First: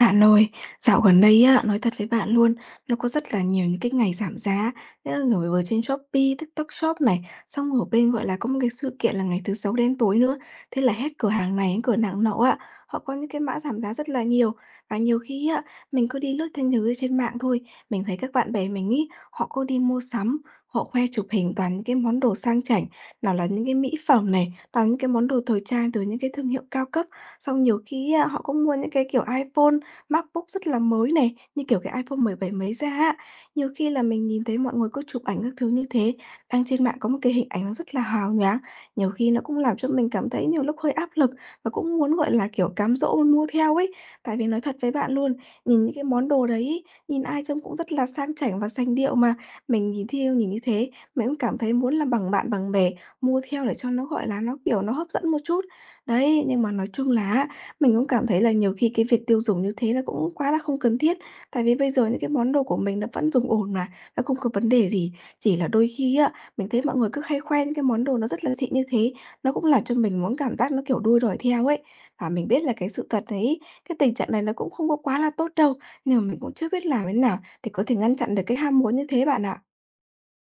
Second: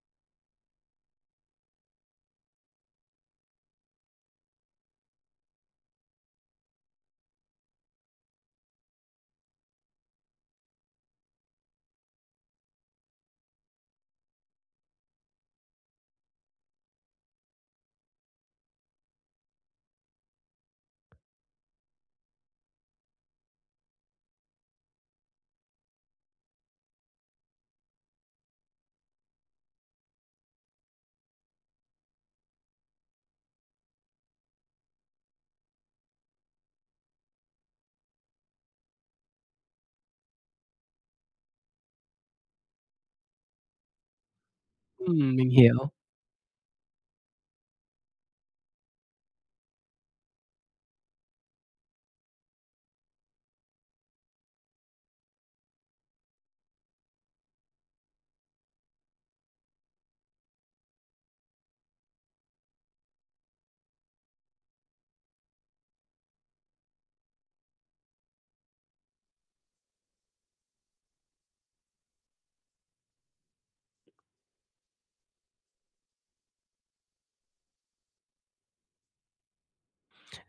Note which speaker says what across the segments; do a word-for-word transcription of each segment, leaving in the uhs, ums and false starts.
Speaker 1: Bạn ơi, dạo gần đây á, nói thật với bạn luôn, nó có rất là nhiều những cái ngày giảm giá, nghĩa là kiểu ở trên Shopee, TikTok Shop này, xong ở bên, gọi là, có một cái sự kiện là ngày thứ Sáu đen tối nữa. Thế là hết cửa hàng này đến cửa nàng nọ ạ họ có những cái mã giảm giá rất là nhiều. Và nhiều khi á, mình cứ đi lướt thêm nhiều thứ trên mạng thôi, mình thấy các bạn bè mình ấy, họ cứ đi mua sắm, họ khoe chụp hình toàn những cái món đồ sang chảnh, nào là những cái mỹ phẩm này, toàn những cái món đồ thời trang từ những cái thương hiệu cao cấp. Xong nhiều khi á, họ cũng mua những cái kiểu iPhone MacBook rất là mới này, như kiểu cái iPhone mười bảy mới ra á. Nhiều khi là mình nhìn thấy mọi người có chụp ảnh các thứ như thế, đăng trên mạng có một cái hình ảnh nó rất là hào nhoáng, nhiều khi nó cũng làm cho mình cảm thấy nhiều lúc hơi áp lực và cũng muốn, gọi là, kiểu, cám dỗ mua theo ấy. Tại vì nói thật với bạn luôn,
Speaker 2: Ừm, mình
Speaker 1: nhìn
Speaker 2: hiểu.
Speaker 1: những cái món đồ đấy ấy, nhìn ai trông cũng rất là sang chảnh và sành điệu mà, mình nhìn theo nhìn như thế, mình cũng cảm thấy muốn là bằng bạn bằng bè, mua theo để cho nó, gọi là, nó, kiểu, nó hấp dẫn một chút. Đấy, nhưng mà nói chung là á, mình cũng cảm thấy là nhiều khi cái việc tiêu dùng như thế là cũng quá là không cần thiết, tại vì bây giờ những cái món đồ của mình nó vẫn dùng ổn mà, nó không có vấn đề gì. Chỉ là đôi khi á, mình thấy mọi người cứ hay khoe những cái món đồ nó rất là xịn như thế, nó cũng làm cho mình muốn cảm giác nó, kiểu, đua đòi theo ấy. Và mình biết là cái sự thật đấy, cái tình trạng này nó cũng không có quá là tốt đâu, nhưng mà mình cũng chưa biết làm thế nào để có thể ngăn chặn được cái ham muốn như thế bạn ạ.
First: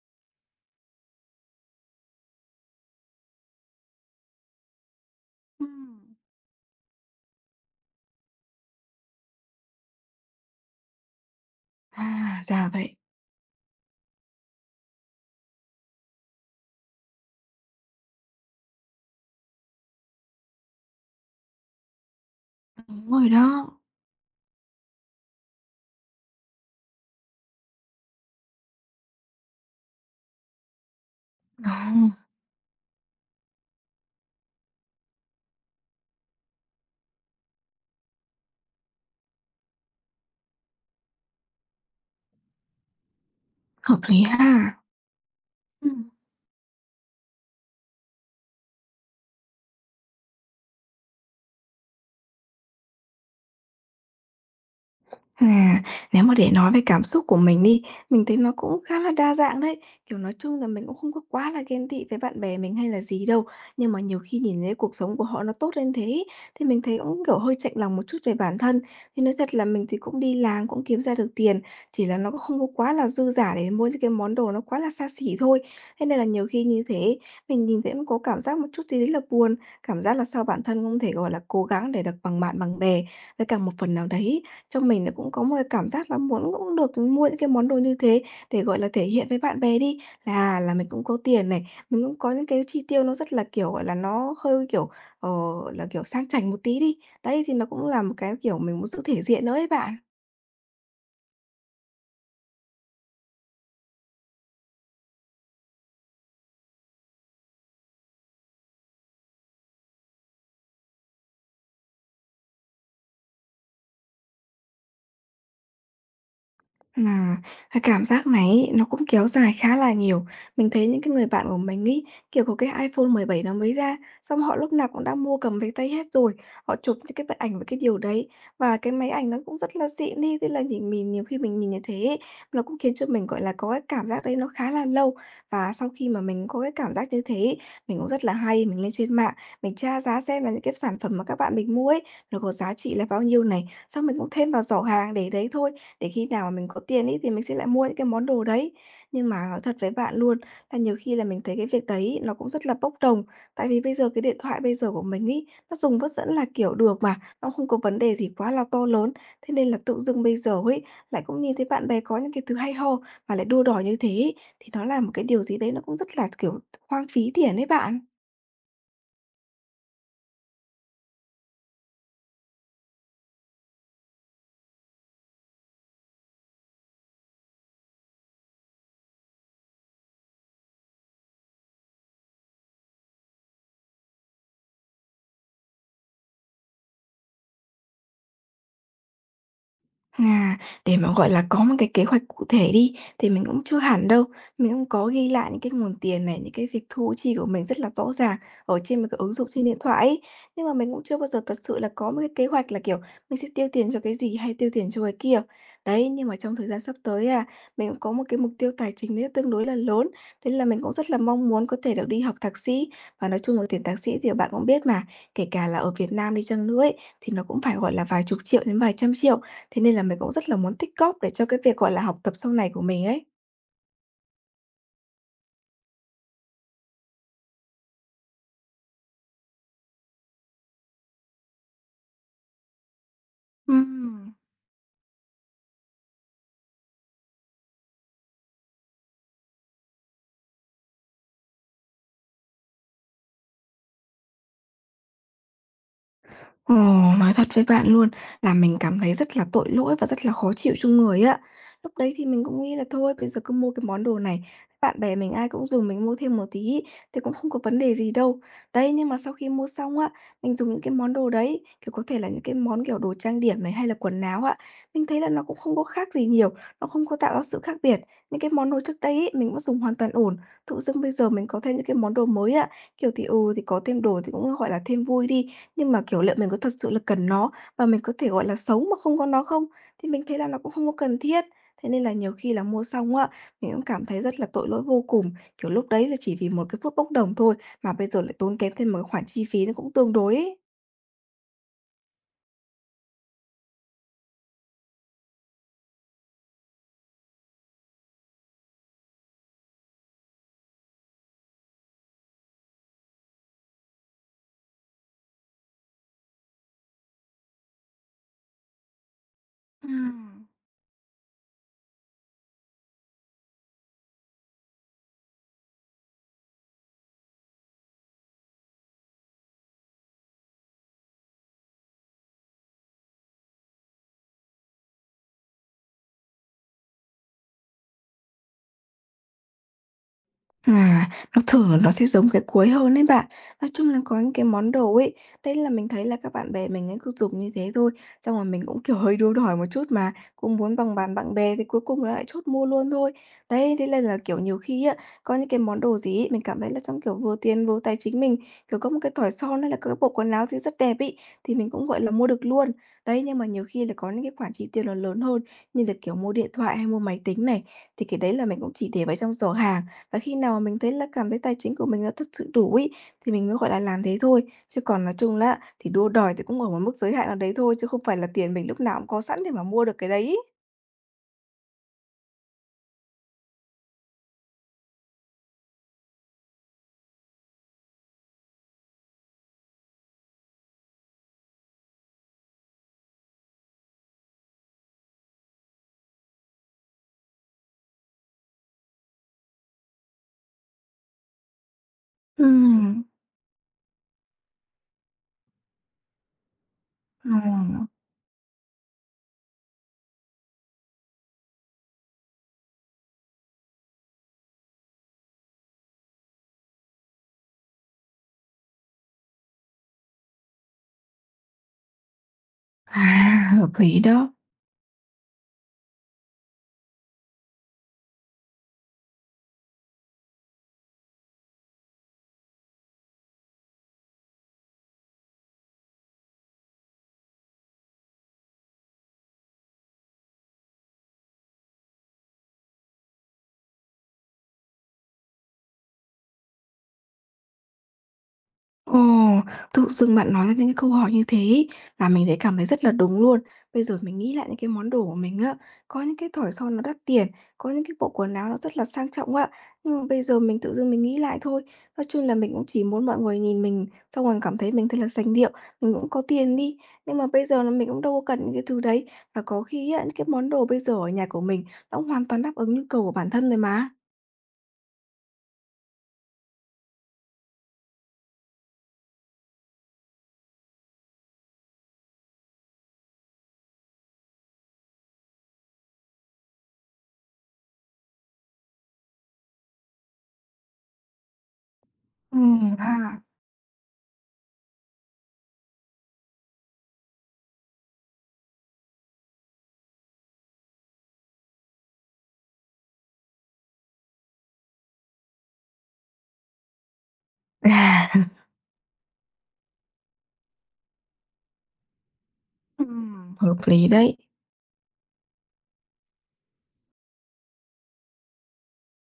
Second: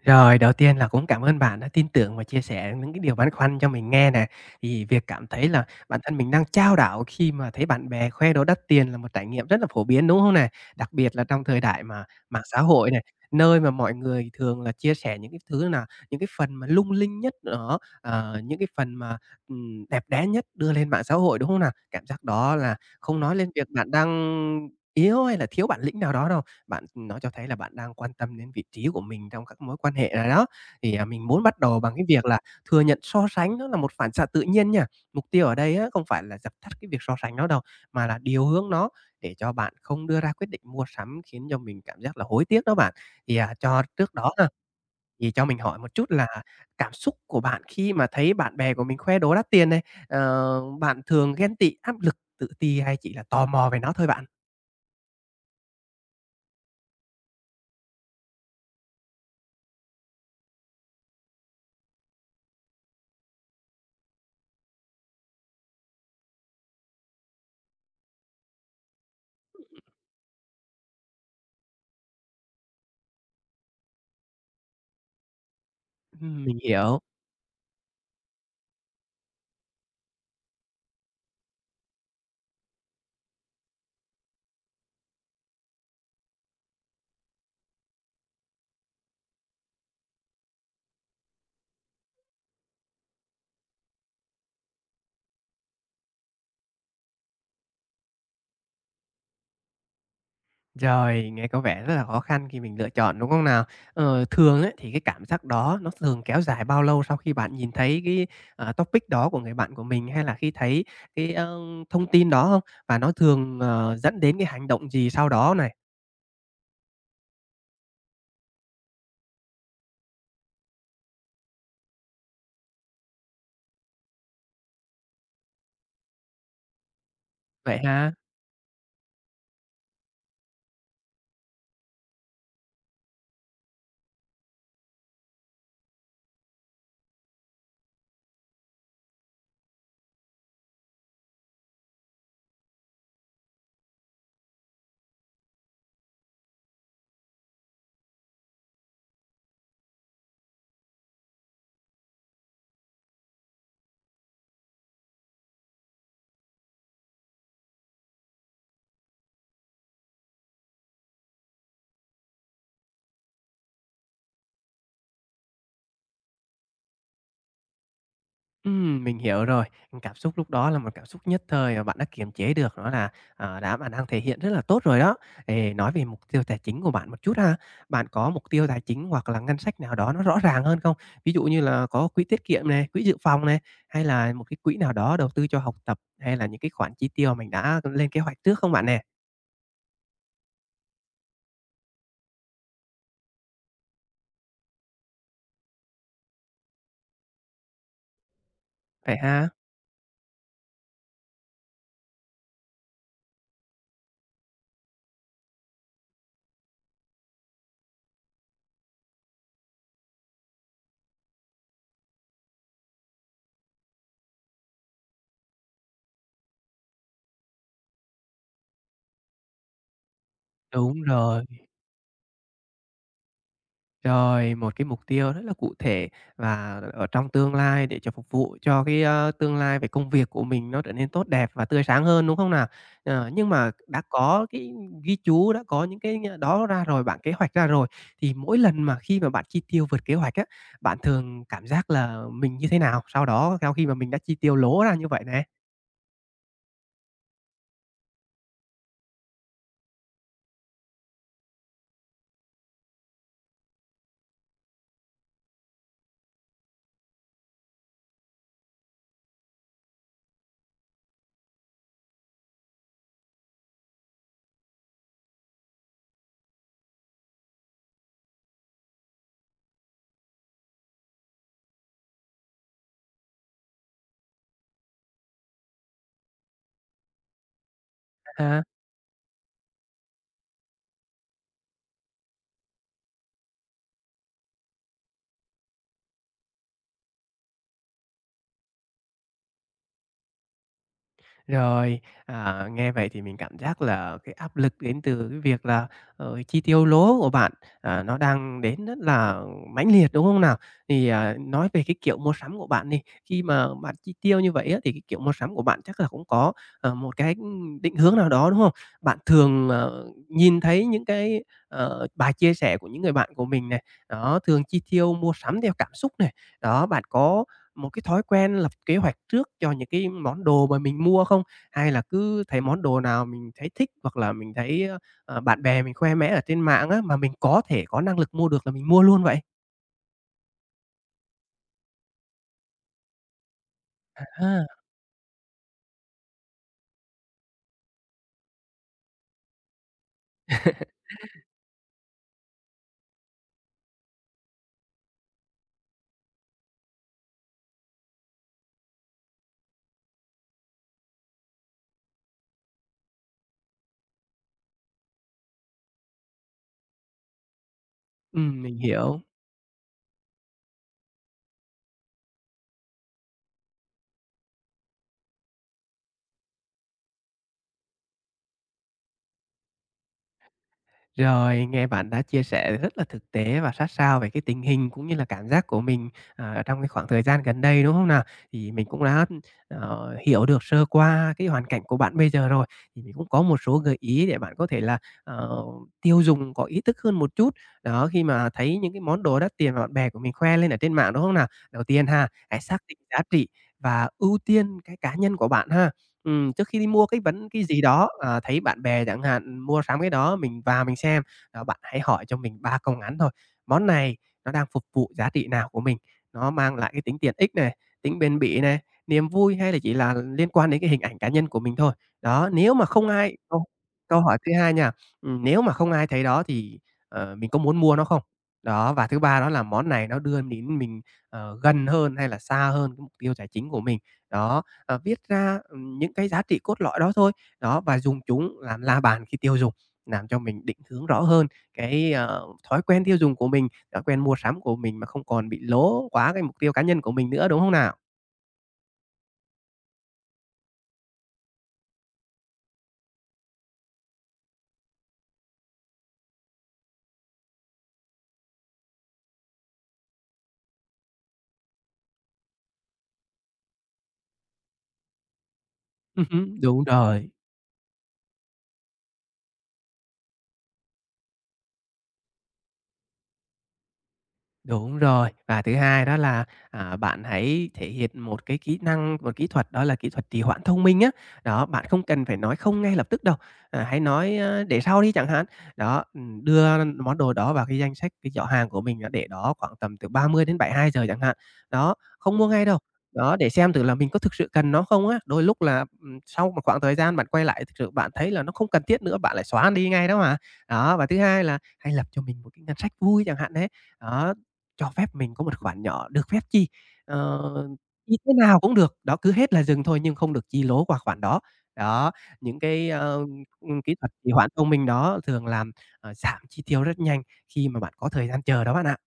Speaker 2: Rồi, đầu tiên là cũng cảm ơn bạn đã tin tưởng và chia sẻ những cái điều băn khoăn cho mình nghe nè. Thì việc cảm thấy là bản
Speaker 1: Ừm.
Speaker 2: thân mình đang trao đảo khi mà thấy bạn bè khoe đồ đắt tiền là một trải nghiệm rất là phổ biến, đúng không nè? Đặc biệt là trong thời đại mà
Speaker 1: À,
Speaker 2: mạng xã
Speaker 1: ra
Speaker 2: hội
Speaker 1: vậy.
Speaker 2: này, nơi mà mọi người thường là chia sẻ những cái thứ là những cái phần mà lung linh nhất đó, ờ, những cái phần mà, ừm, đẹp đẽ nhất đưa lên mạng xã hội, đúng không nào? Cảm giác đó là
Speaker 1: Đúng
Speaker 2: không
Speaker 1: rồi
Speaker 2: nói lên việc
Speaker 1: đó.
Speaker 2: bạn đang yếu hay là thiếu bản lĩnh nào đó đâu. Bạn nó cho thấy là bạn đang quan tâm đến vị trí của mình trong các mối quan hệ rồi đó. Thì, à, mình muốn bắt
Speaker 1: Ờ,
Speaker 2: đầu bằng cái việc là thừa nhận so sánh nó là một phản xạ tự nhiên nha. Mục tiêu ở đây á, không phải là dập tắt cái việc so sánh đó đâu, mà là điều hướng nó để cho bạn không đưa ra quyết định mua sắm khiến cho mình cảm giác là hối tiếc đó bạn. Thì, à, cho
Speaker 1: hợp
Speaker 2: trước
Speaker 1: lý
Speaker 2: đó ha,
Speaker 1: ha.
Speaker 2: thì cho mình hỏi một
Speaker 1: Ừm.
Speaker 2: chút là cảm xúc của bạn khi mà thấy bạn bè của mình khoe đồ đắt tiền này, ờ, bạn thường ghen tị, áp lực, tự ti hay chỉ là tò mò về nó thôi bạn?
Speaker 1: À, nếu mà để nói về cảm xúc của mình đi, mình thấy nó cũng khá là đa dạng đấy. Kiểu, nói chung là mình cũng không có quá là ghen tị với bạn bè mình hay là gì đâu, nhưng mà nhiều khi nhìn thấy cuộc sống của họ nó tốt lên thế ấy, thì mình thấy cũng, kiểu, hơi chạnh lòng một chút về bản thân. Thì nói thật là mình thì cũng đi làm, cũng kiếm ra được tiền, chỉ là nó cũng không có quá là dư dả để mua những cái món đồ nó quá là xa xỉ thôi. Thế nên là
Speaker 2: Ừm,
Speaker 1: nhiều
Speaker 2: mình
Speaker 1: khi như
Speaker 2: hiểu.
Speaker 1: thế mình nhìn thấy cũng có cảm giác một chút gì đấy là buồn, cảm giác là sao bản thân không thể, gọi là, cố gắng để được bằng bạn bằng bè. Với cả một phần nào đấy trong mình nó cũng có một cái cảm giác là muốn cũng được mua những cái món đồ như thế để, gọi là, thể hiện với bạn bè đi, là là mình cũng có tiền này, mình cũng có những cái chi tiêu nó rất là, kiểu, gọi là, nó hơi, kiểu, ờ, là, kiểu, sang chảnh một tí đi. Đấy, thì nó cũng là một cái, kiểu, mình muốn giữ thể diện nữa ấy bạn.
Speaker 2: Rồi, nghe có vẻ rất là khó khăn khi mình lựa chọn, đúng không nào? Ờ, thường ấy, thì cái cảm giác đó nó thường kéo dài bao lâu sau khi bạn nhìn thấy cái, à, topic đó của người bạn của mình, hay là khi thấy cái, ơ, thông tin đó không? Và nó thường, ờ, dẫn đến cái hành động gì sau đó này?
Speaker 1: Mà cái cảm giác này ấy, nó cũng kéo dài khá là nhiều. Mình thấy những cái người bạn của mình ấy, kiểu, có cái iPhone mười bảy nó mới ra, xong họ lúc nào cũng đã mua cầm về tay hết rồi. Họ chụp những cái bức ảnh với cái
Speaker 2: Vậy
Speaker 1: điều
Speaker 2: ha?
Speaker 1: đấy, và cái máy ảnh nó cũng rất là xịn đi, thế là nhìn mình nhiều khi mình nhìn như thế ấy, nó cũng khiến cho mình, gọi là, có cái cảm giác đấy nó khá là lâu. Và sau khi mà mình có cái cảm giác như thế ấy, mình cũng rất là hay mình lên trên mạng mình tra giá xem là những cái sản phẩm mà các bạn mình mua ấy, nó có giá trị là bao nhiêu này, xong mình cũng thêm vào giỏ hàng để đấy thôi, để khi nào mà mình có tiền ấy thì mình sẽ lại mua những cái món đồ đấy. Nhưng mà nói thật với bạn luôn là nhiều khi là mình thấy cái việc đấy nó cũng rất là bốc đồng, tại vì bây giờ cái điện thoại bây giờ của mình ấy, nó dùng vẫn vẫn là kiểu được mà, nó không có vấn đề gì quá là to lớn. Thế nên là tự dưng bây giờ ấy, lại cũng nhìn thấy bạn bè có những cái thứ hay ho mà lại đua đòi như thế ấy, thì nó là một cái điều gì đấy nó cũng rất là, kiểu, hoang phí tiền đấy bạn.
Speaker 2: Ừm, mình hiểu rồi. Cảm xúc lúc đó là một cảm xúc nhất thời và bạn đã kiềm chế được, nó là, à, đã bạn đang thể hiện rất là tốt rồi đó. Thì nói về mục tiêu tài chính của bạn một chút ha. Bạn có mục tiêu tài chính hoặc là ngân sách nào đó nó rõ ràng hơn không? Ví dụ như là có quỹ tiết kiệm này, quỹ dự phòng này, hay là một cái quỹ nào đó đầu tư cho học tập, hay là những cái khoản chi tiêu mình đã lên kế hoạch trước không bạn nè?
Speaker 1: À, để mà, gọi là, có một cái kế hoạch cụ thể đi, thì mình cũng chưa hẳn đâu. Mình cũng có ghi lại những cái nguồn tiền này, những cái việc thu chi của mình rất là rõ ràng ở trên một cái
Speaker 2: Phải
Speaker 1: ứng dụng
Speaker 2: ha?
Speaker 1: trên điện thoại ấy. Nhưng mà mình cũng chưa bao giờ thật sự là có một cái kế hoạch là, kiểu, mình sẽ tiêu tiền cho cái gì hay tiêu tiền cho cái kia. Đấy, nhưng mà trong thời gian sắp tới à, mình cũng có một cái mục tiêu tài chính đấy tương đối là lớn, thế là mình cũng rất là mong muốn có thể được đi học thạc sĩ. Và nói chung là tiền thạc sĩ thì bạn cũng biết mà, kể cả là ở Việt Nam đi chăng nữa ấy, thì nó cũng phải, gọi là, vài chục triệu đến vài trăm triệu. Thế nên là mình cũng rất là muốn tích
Speaker 2: Đúng
Speaker 1: cóp để cho
Speaker 2: rồi.
Speaker 1: cái việc, gọi là, học tập sau này của mình ấy.
Speaker 2: Rồi, một cái mục tiêu rất là cụ thể và ở trong tương lai để cho phục vụ cho cái, ơ, tương lai về công việc của mình nó trở nên tốt đẹp và tươi sáng hơn, đúng không nào? Ờ, nhưng mà đã
Speaker 1: Ừm.
Speaker 2: có cái ghi chú, đã có những cái đó ra rồi, bạn kế hoạch ra rồi, thì mỗi lần mà khi mà bạn chi tiêu vượt kế hoạch á, bạn thường cảm giác là mình như thế nào sau đó sau khi mà mình đã chi tiêu lố ra như vậy nè?
Speaker 1: Ồ, nói thật với bạn luôn là mình cảm thấy rất là tội lỗi và rất là khó chịu trong người á. Lúc đấy thì mình cũng nghĩ là thôi bây giờ cứ mua cái món đồ này, bạn bè mình ai cũng dùng mình mua thêm một tí ý, thì cũng không có vấn đề gì đâu. Đấy, nhưng mà sau khi mua xong á, mình dùng những cái món đồ đấy, kiểu, có thể là những cái món, kiểu, đồ trang điểm này hay là quần áo á, mình thấy là nó cũng không có khác gì nhiều, nó không có tạo ra sự khác biệt. Những cái món đồ trước đây ấy, mình vẫn dùng hoàn toàn ổn, tự dưng bây giờ mình có thêm những cái món đồ mới á, kiểu, thì, ừ, thì có thêm đồ thì cũng, gọi là, thêm vui đi, nhưng mà, kiểu, liệu mình có thật sự là cần nó và mình có thể, gọi là, sống mà không có nó không? Thì mình thấy là nó cũng không có cần thiết. Thế nên là nhiều khi là mua xong á, mình cũng cảm thấy rất là tội lỗi vô cùng, kiểu, lúc đấy là chỉ vì một cái phút bốc đồng thôi mà bây giờ lại tốn kém thêm một cái khoản chi phí nó cũng tương đối ấy.
Speaker 2: Rồi, à, nghe vậy thì mình cảm giác là cái áp lực đến từ cái việc là, ờ, chi tiêu lố của bạn, à, nó đang đến rất là mãnh liệt, đúng không nào? Thì, à, nói về cái kiểu mua sắm của bạn đi, khi mà bạn chi tiêu như vậy á, thì cái kiểu mua sắm của bạn chắc là cũng có, ờ, một cái, định hướng nào đó, đúng không? Bạn thường, ờ,
Speaker 1: Ừm.
Speaker 2: nhìn thấy những cái, ờ, bài chia sẻ của những người bạn của mình này, đó, thường chi tiêu mua sắm theo cảm xúc này. Đó, bạn có một cái thói quen lập kế hoạch trước cho những cái món đồ mà mình mua không? Hay là cứ thấy món đồ nào mình thấy thích hoặc là mình thấy, ờ, bạn bè mình khoe mẽ ở trên mạng á, mà mình có thể có năng lực mua được là mình mua luôn vậy?
Speaker 1: À, nó thường là nó sẽ giống cái cuối hơn đấy bạn. Nói chung là có những cái
Speaker 2: À,
Speaker 1: món đồ ấy, đấy là mình thấy là các bạn bè mình ấy cứ dùng như thế thôi, xong rồi mình cũng, kiểu, hơi đua đòi một chút mà, cũng muốn bằng bàn bạn bè thì cuối cùng là lại chốt mua luôn thôi. Đấy, thế nên là, kiểu, nhiều khi á, có những cái món đồ gì ấy, mình cảm thấy là trong, kiểu, vừa tiền vừa tài chính mình, kiểu, có một cái thỏi son hay là có cái bộ quần áo gì rất đẹp ấy, thì mình cũng, gọi là, mua được luôn. Đấy, nhưng mà nhiều khi là có những cái khoản chi tiêu nó lớn hơn, như là, kiểu, mua điện thoại hay mua máy tính này, thì cái đấy là mình
Speaker 2: ừm,
Speaker 1: cũng
Speaker 2: mình
Speaker 1: chỉ để vào
Speaker 2: hiểu.
Speaker 1: trong giỏ hàng. Và khi nào mà mình thấy là cảm thấy tài chính của mình nó thật sự đủ ý thì mình mới, gọi là, làm thế thôi. Chứ còn nói chung là thì đua đòi thì cũng ở một mức giới hạn nào đấy thôi, chứ không phải là tiền mình lúc nào cũng có sẵn để mà mua được cái đấy ấy.
Speaker 2: Rồi, nghe bạn đã chia sẻ rất là thực tế và sát sao về cái tình hình cũng như là cảm giác của mình, à, ở trong cái khoảng thời gian gần đây, đúng không nào? Thì mình cũng đã, ờ, hiểu được sơ qua cái hoàn cảnh của bạn bây giờ rồi, thì mình cũng có một số gợi ý để bạn có thể là, ờ, tiêu dùng có ý thức hơn một chút. Đó, khi mà thấy những cái món đồ đắt tiền mà bạn bè của mình khoe lên ở trên mạng, đúng không nào? Đầu tiên ha, hãy xác định
Speaker 1: Ừm,
Speaker 2: giá trị và ưu tiên cái cá nhân của bạn ha. Ừm, trước khi đi mua cái vấn cái gì
Speaker 1: ồ,
Speaker 2: đó, ờ, thấy bạn bè chẳng hạn mua sắm cái đó mình vào mình xem, ờ, bạn hãy hỏi cho mình ba câu ngắn thôi. Món này nó đang phục vụ giá trị nào của mình? Nó mang lại cái tính tiện ích này, tính bền bỉ này, niềm vui hay là chỉ là liên quan đến cái hình ảnh cá nhân của mình thôi. Đó, nếu mà không ai
Speaker 1: à,
Speaker 2: câu
Speaker 1: hợp lý
Speaker 2: câu
Speaker 1: đó.
Speaker 2: hỏi thứ hai nha, ừm, nếu mà không ai thấy đó thì, ờ, mình có muốn mua nó không? Đó, và thứ ba đó là món này nó đưa đến mình, ờ, gần hơn hay là xa hơn cái mục tiêu tài chính của mình. Đó, ờ, viết ra, ừm, những cái giá trị cốt lõi đó thôi. Đó, và dùng chúng làm la bàn khi tiêu dùng, làm cho mình định hướng rõ hơn cái, ờ, thói quen tiêu dùng của mình, thói quen mua sắm của mình mà không còn bị lố quá cái mục tiêu cá nhân của mình nữa, đúng không nào?
Speaker 1: Ồ, tự dưng bạn nói ra những cái câu hỏi như thế ấy, là mình thấy cảm thấy rất là đúng luôn. Bây giờ mình nghĩ lại những cái món đồ của mình á, có những cái thỏi son nó đắt tiền, có những cái bộ quần áo nó rất là sang trọng á. Nhưng mà bây giờ mình tự dưng mình nghĩ lại thôi, nói chung là mình cũng chỉ muốn mọi người nhìn mình xong rồi cảm thấy mình thật là sành điệu, mình cũng có tiền đi.
Speaker 2: Đúng
Speaker 1: Nhưng mà
Speaker 2: rồi.
Speaker 1: bây giờ là mình cũng đâu có cần những cái thứ đấy. Và có khi á, những cái món đồ bây giờ ở nhà của mình nó cũng hoàn toàn đáp ứng nhu cầu của bản thân rồi mà.
Speaker 2: Đúng rồi. Và thứ hai đó là, à, bạn hãy thể hiện một cái kỹ năng, một kỹ thuật đó là kỹ thuật trì hoãn thông minh á. Đó, bạn không cần phải nói không ngay lập tức đâu, à, hãy nói, a, để sau đi chẳng hạn. Đó, ừm, đưa món đồ đó vào cái danh sách cái giỏ hàng của mình, để đó khoảng tầm từ ba mươi đến bảy mươi hai giờ chẳng hạn. Đó, không
Speaker 1: Ừ
Speaker 2: mua ngay đâu.
Speaker 1: ha.
Speaker 2: Đó, để xem thử là mình có thực sự cần nó không á. Đôi lúc là, ừm, sau một khoảng thời gian bạn quay lại thực sự bạn thấy là nó không cần thiết nữa, bạn lại xóa đi ngay đó mà. Đó, và thứ hai là hãy lập cho mình một cái ngân sách vui chẳng hạn đấy. Đó, cho phép mình có một khoản nhỏ, được phép chi, ờ, chi thế nào cũng được, đó, cứ hết là dừng thôi nhưng không được chi lố qua khoản đó. Đó, những cái, ơ,
Speaker 1: Ừm, hợp
Speaker 2: ừm,
Speaker 1: lý
Speaker 2: kỹ thuật
Speaker 1: đấy.
Speaker 2: trì hoãn thông minh đó thường làm, ờ, giảm chi tiêu rất nhanh khi mà bạn có thời gian chờ đó bạn ạ.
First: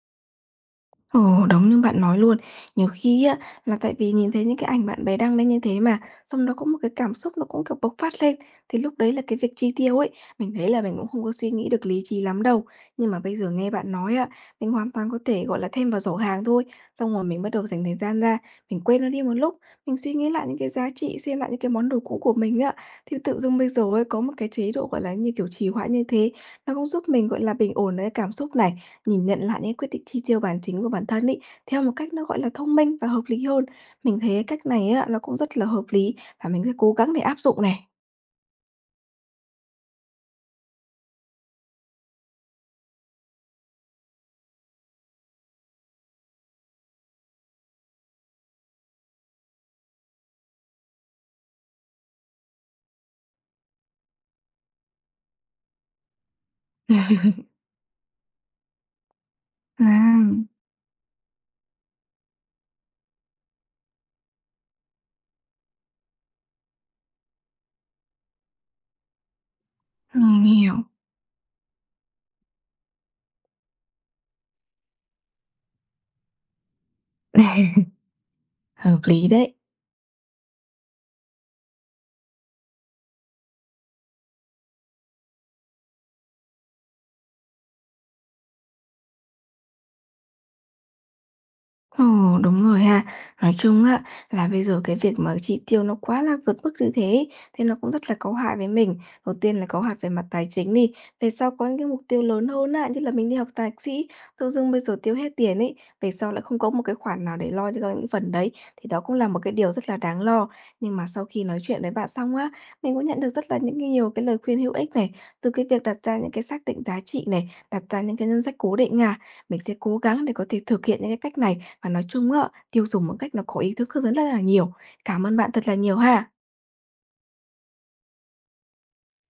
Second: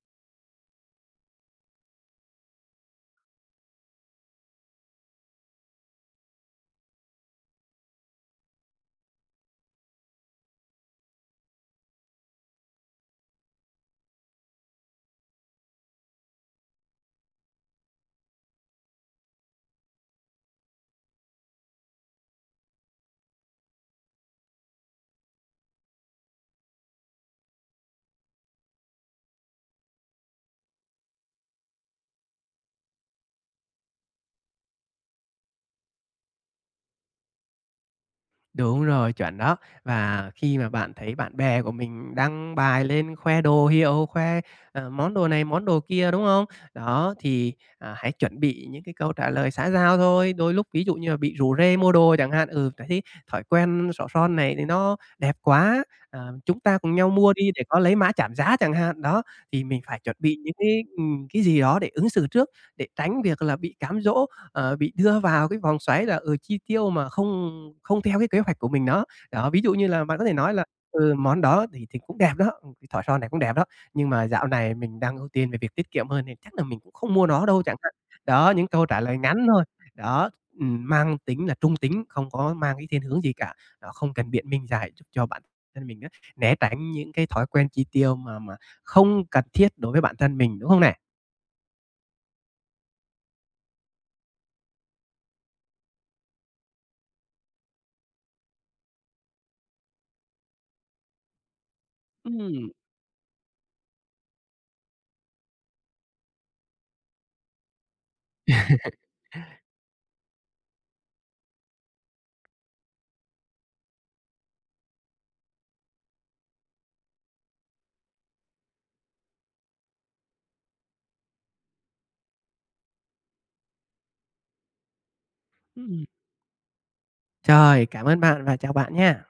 Speaker 1: Ồ, đúng như bạn nói luôn. Nhiều khi á, là tại vì nhìn thấy những cái ảnh bạn bè đăng lên như thế mà, xong nó có một cái cảm xúc nó cũng, kiểu, bộc phát lên, thì lúc đấy là cái việc chi tiêu ấy, mình thấy là mình cũng không có suy nghĩ được lý trí lắm đâu. Nhưng mà bây giờ nghe bạn nói á, mình hoàn toàn có thể, gọi là, thêm vào giỏ hàng thôi, xong rồi mình bắt đầu dành thời gian ra, mình quên nó đi một lúc, mình suy nghĩ lại những cái giá trị, xem lại những cái món đồ cũ của mình á, thì tự dưng bây giờ ấy, có một cái chế độ, gọi là, như kiểu, trì hoãn như thế, nó cũng giúp mình, gọi là, bình ổn cái cảm xúc này, nhìn nhận lại những quyết định chi tiêu bản chính của bản thân ấy, theo một cách nó, gọi là, thông minh và hợp lý hơn. Mình thấy cái cách này á, nó cũng rất là hợp lý và mình sẽ cố gắng để áp dụng này.
Speaker 2: Đúng rồi, chuẩn đó. Và khi mà bạn thấy bạn bè của mình đăng bài lên khoe đồ hiệu, khoe, ờ, món đồ này, món đồ kia, đúng không? Đó, thì, à, hãy chuẩn bị những cái câu trả lời xã giao thôi. Đôi lúc ví dụ như là bị rủ rê mua đồ chẳng hạn, "Ừ, thấy thói quen xỏ son này thì nó đẹp quá, ờ, chúng ta cùng nhau mua đi để có lấy mã giảm giá" chẳng hạn. Đó, thì mình
Speaker 1: À,
Speaker 2: phải chuẩn bị những cái, ừm, cái gì đó để ứng xử trước, để tránh việc là bị cám dỗ ờ, bị đưa vào cái vòng xoáy là, ừ, chi tiêu mà không không theo cái kế hoạch của mình đó. Đó, ví dụ như là bạn có thể
Speaker 1: mình
Speaker 2: nói là,
Speaker 1: hiểu.
Speaker 2: ừ, món đó thì thì cũng đẹp đó, ừ, cái thỏi son này cũng đẹp đó, nhưng mà dạo này mình đang ưu tiên về việc tiết kiệm hơn nên chắc là mình cũng không mua nó đâu chẳng hạn. Đó, những câu
Speaker 1: Hợp
Speaker 2: trả lời
Speaker 1: lý
Speaker 2: ngắn
Speaker 1: đấy.
Speaker 2: thôi. Đó, ừm, mang tính là trung tính, không có mang cái thiên hướng gì cả. Đó, không cần biện minh dài giúp cho bản thân mình á, né tránh những cái thói quen chi tiêu mà mà không cần thiết đối với bản thân mình, đúng không nè?
Speaker 1: Ồ, đúng rồi ha. Nói chung á, là bây giờ cái việc mà chi tiêu nó quá là vượt mức như thế ấy, thế nó cũng rất là có hại với mình. Đầu tiên là có hại về mặt tài chính đi, về sau có những cái mục tiêu lớn
Speaker 2: Ừm,
Speaker 1: hơn á, như là mình đi học thạc sĩ, tự dưng bây giờ tiêu hết tiền ấy, về sau lại không có một cái khoản nào để lo cho các những phần đấy, thì đó cũng là một cái điều rất là đáng lo. Nhưng mà sau khi nói chuyện với bạn xong á, mình cũng nhận được rất là những cái nhiều cái lời khuyên hữu ích này, từ cái việc đặt ra những cái xác định giá trị này, đặt ra những cái ngân sách cố định à. Mình sẽ cố gắng để có thể thực hiện những cái cách này và nói chung á, tiêu dùng một cách nó có ý thức hơn rất là nhiều. Cảm ơn bạn thật là nhiều
Speaker 2: ừm.
Speaker 1: ha.
Speaker 2: Rồi, cảm ơn bạn và chào bạn nha.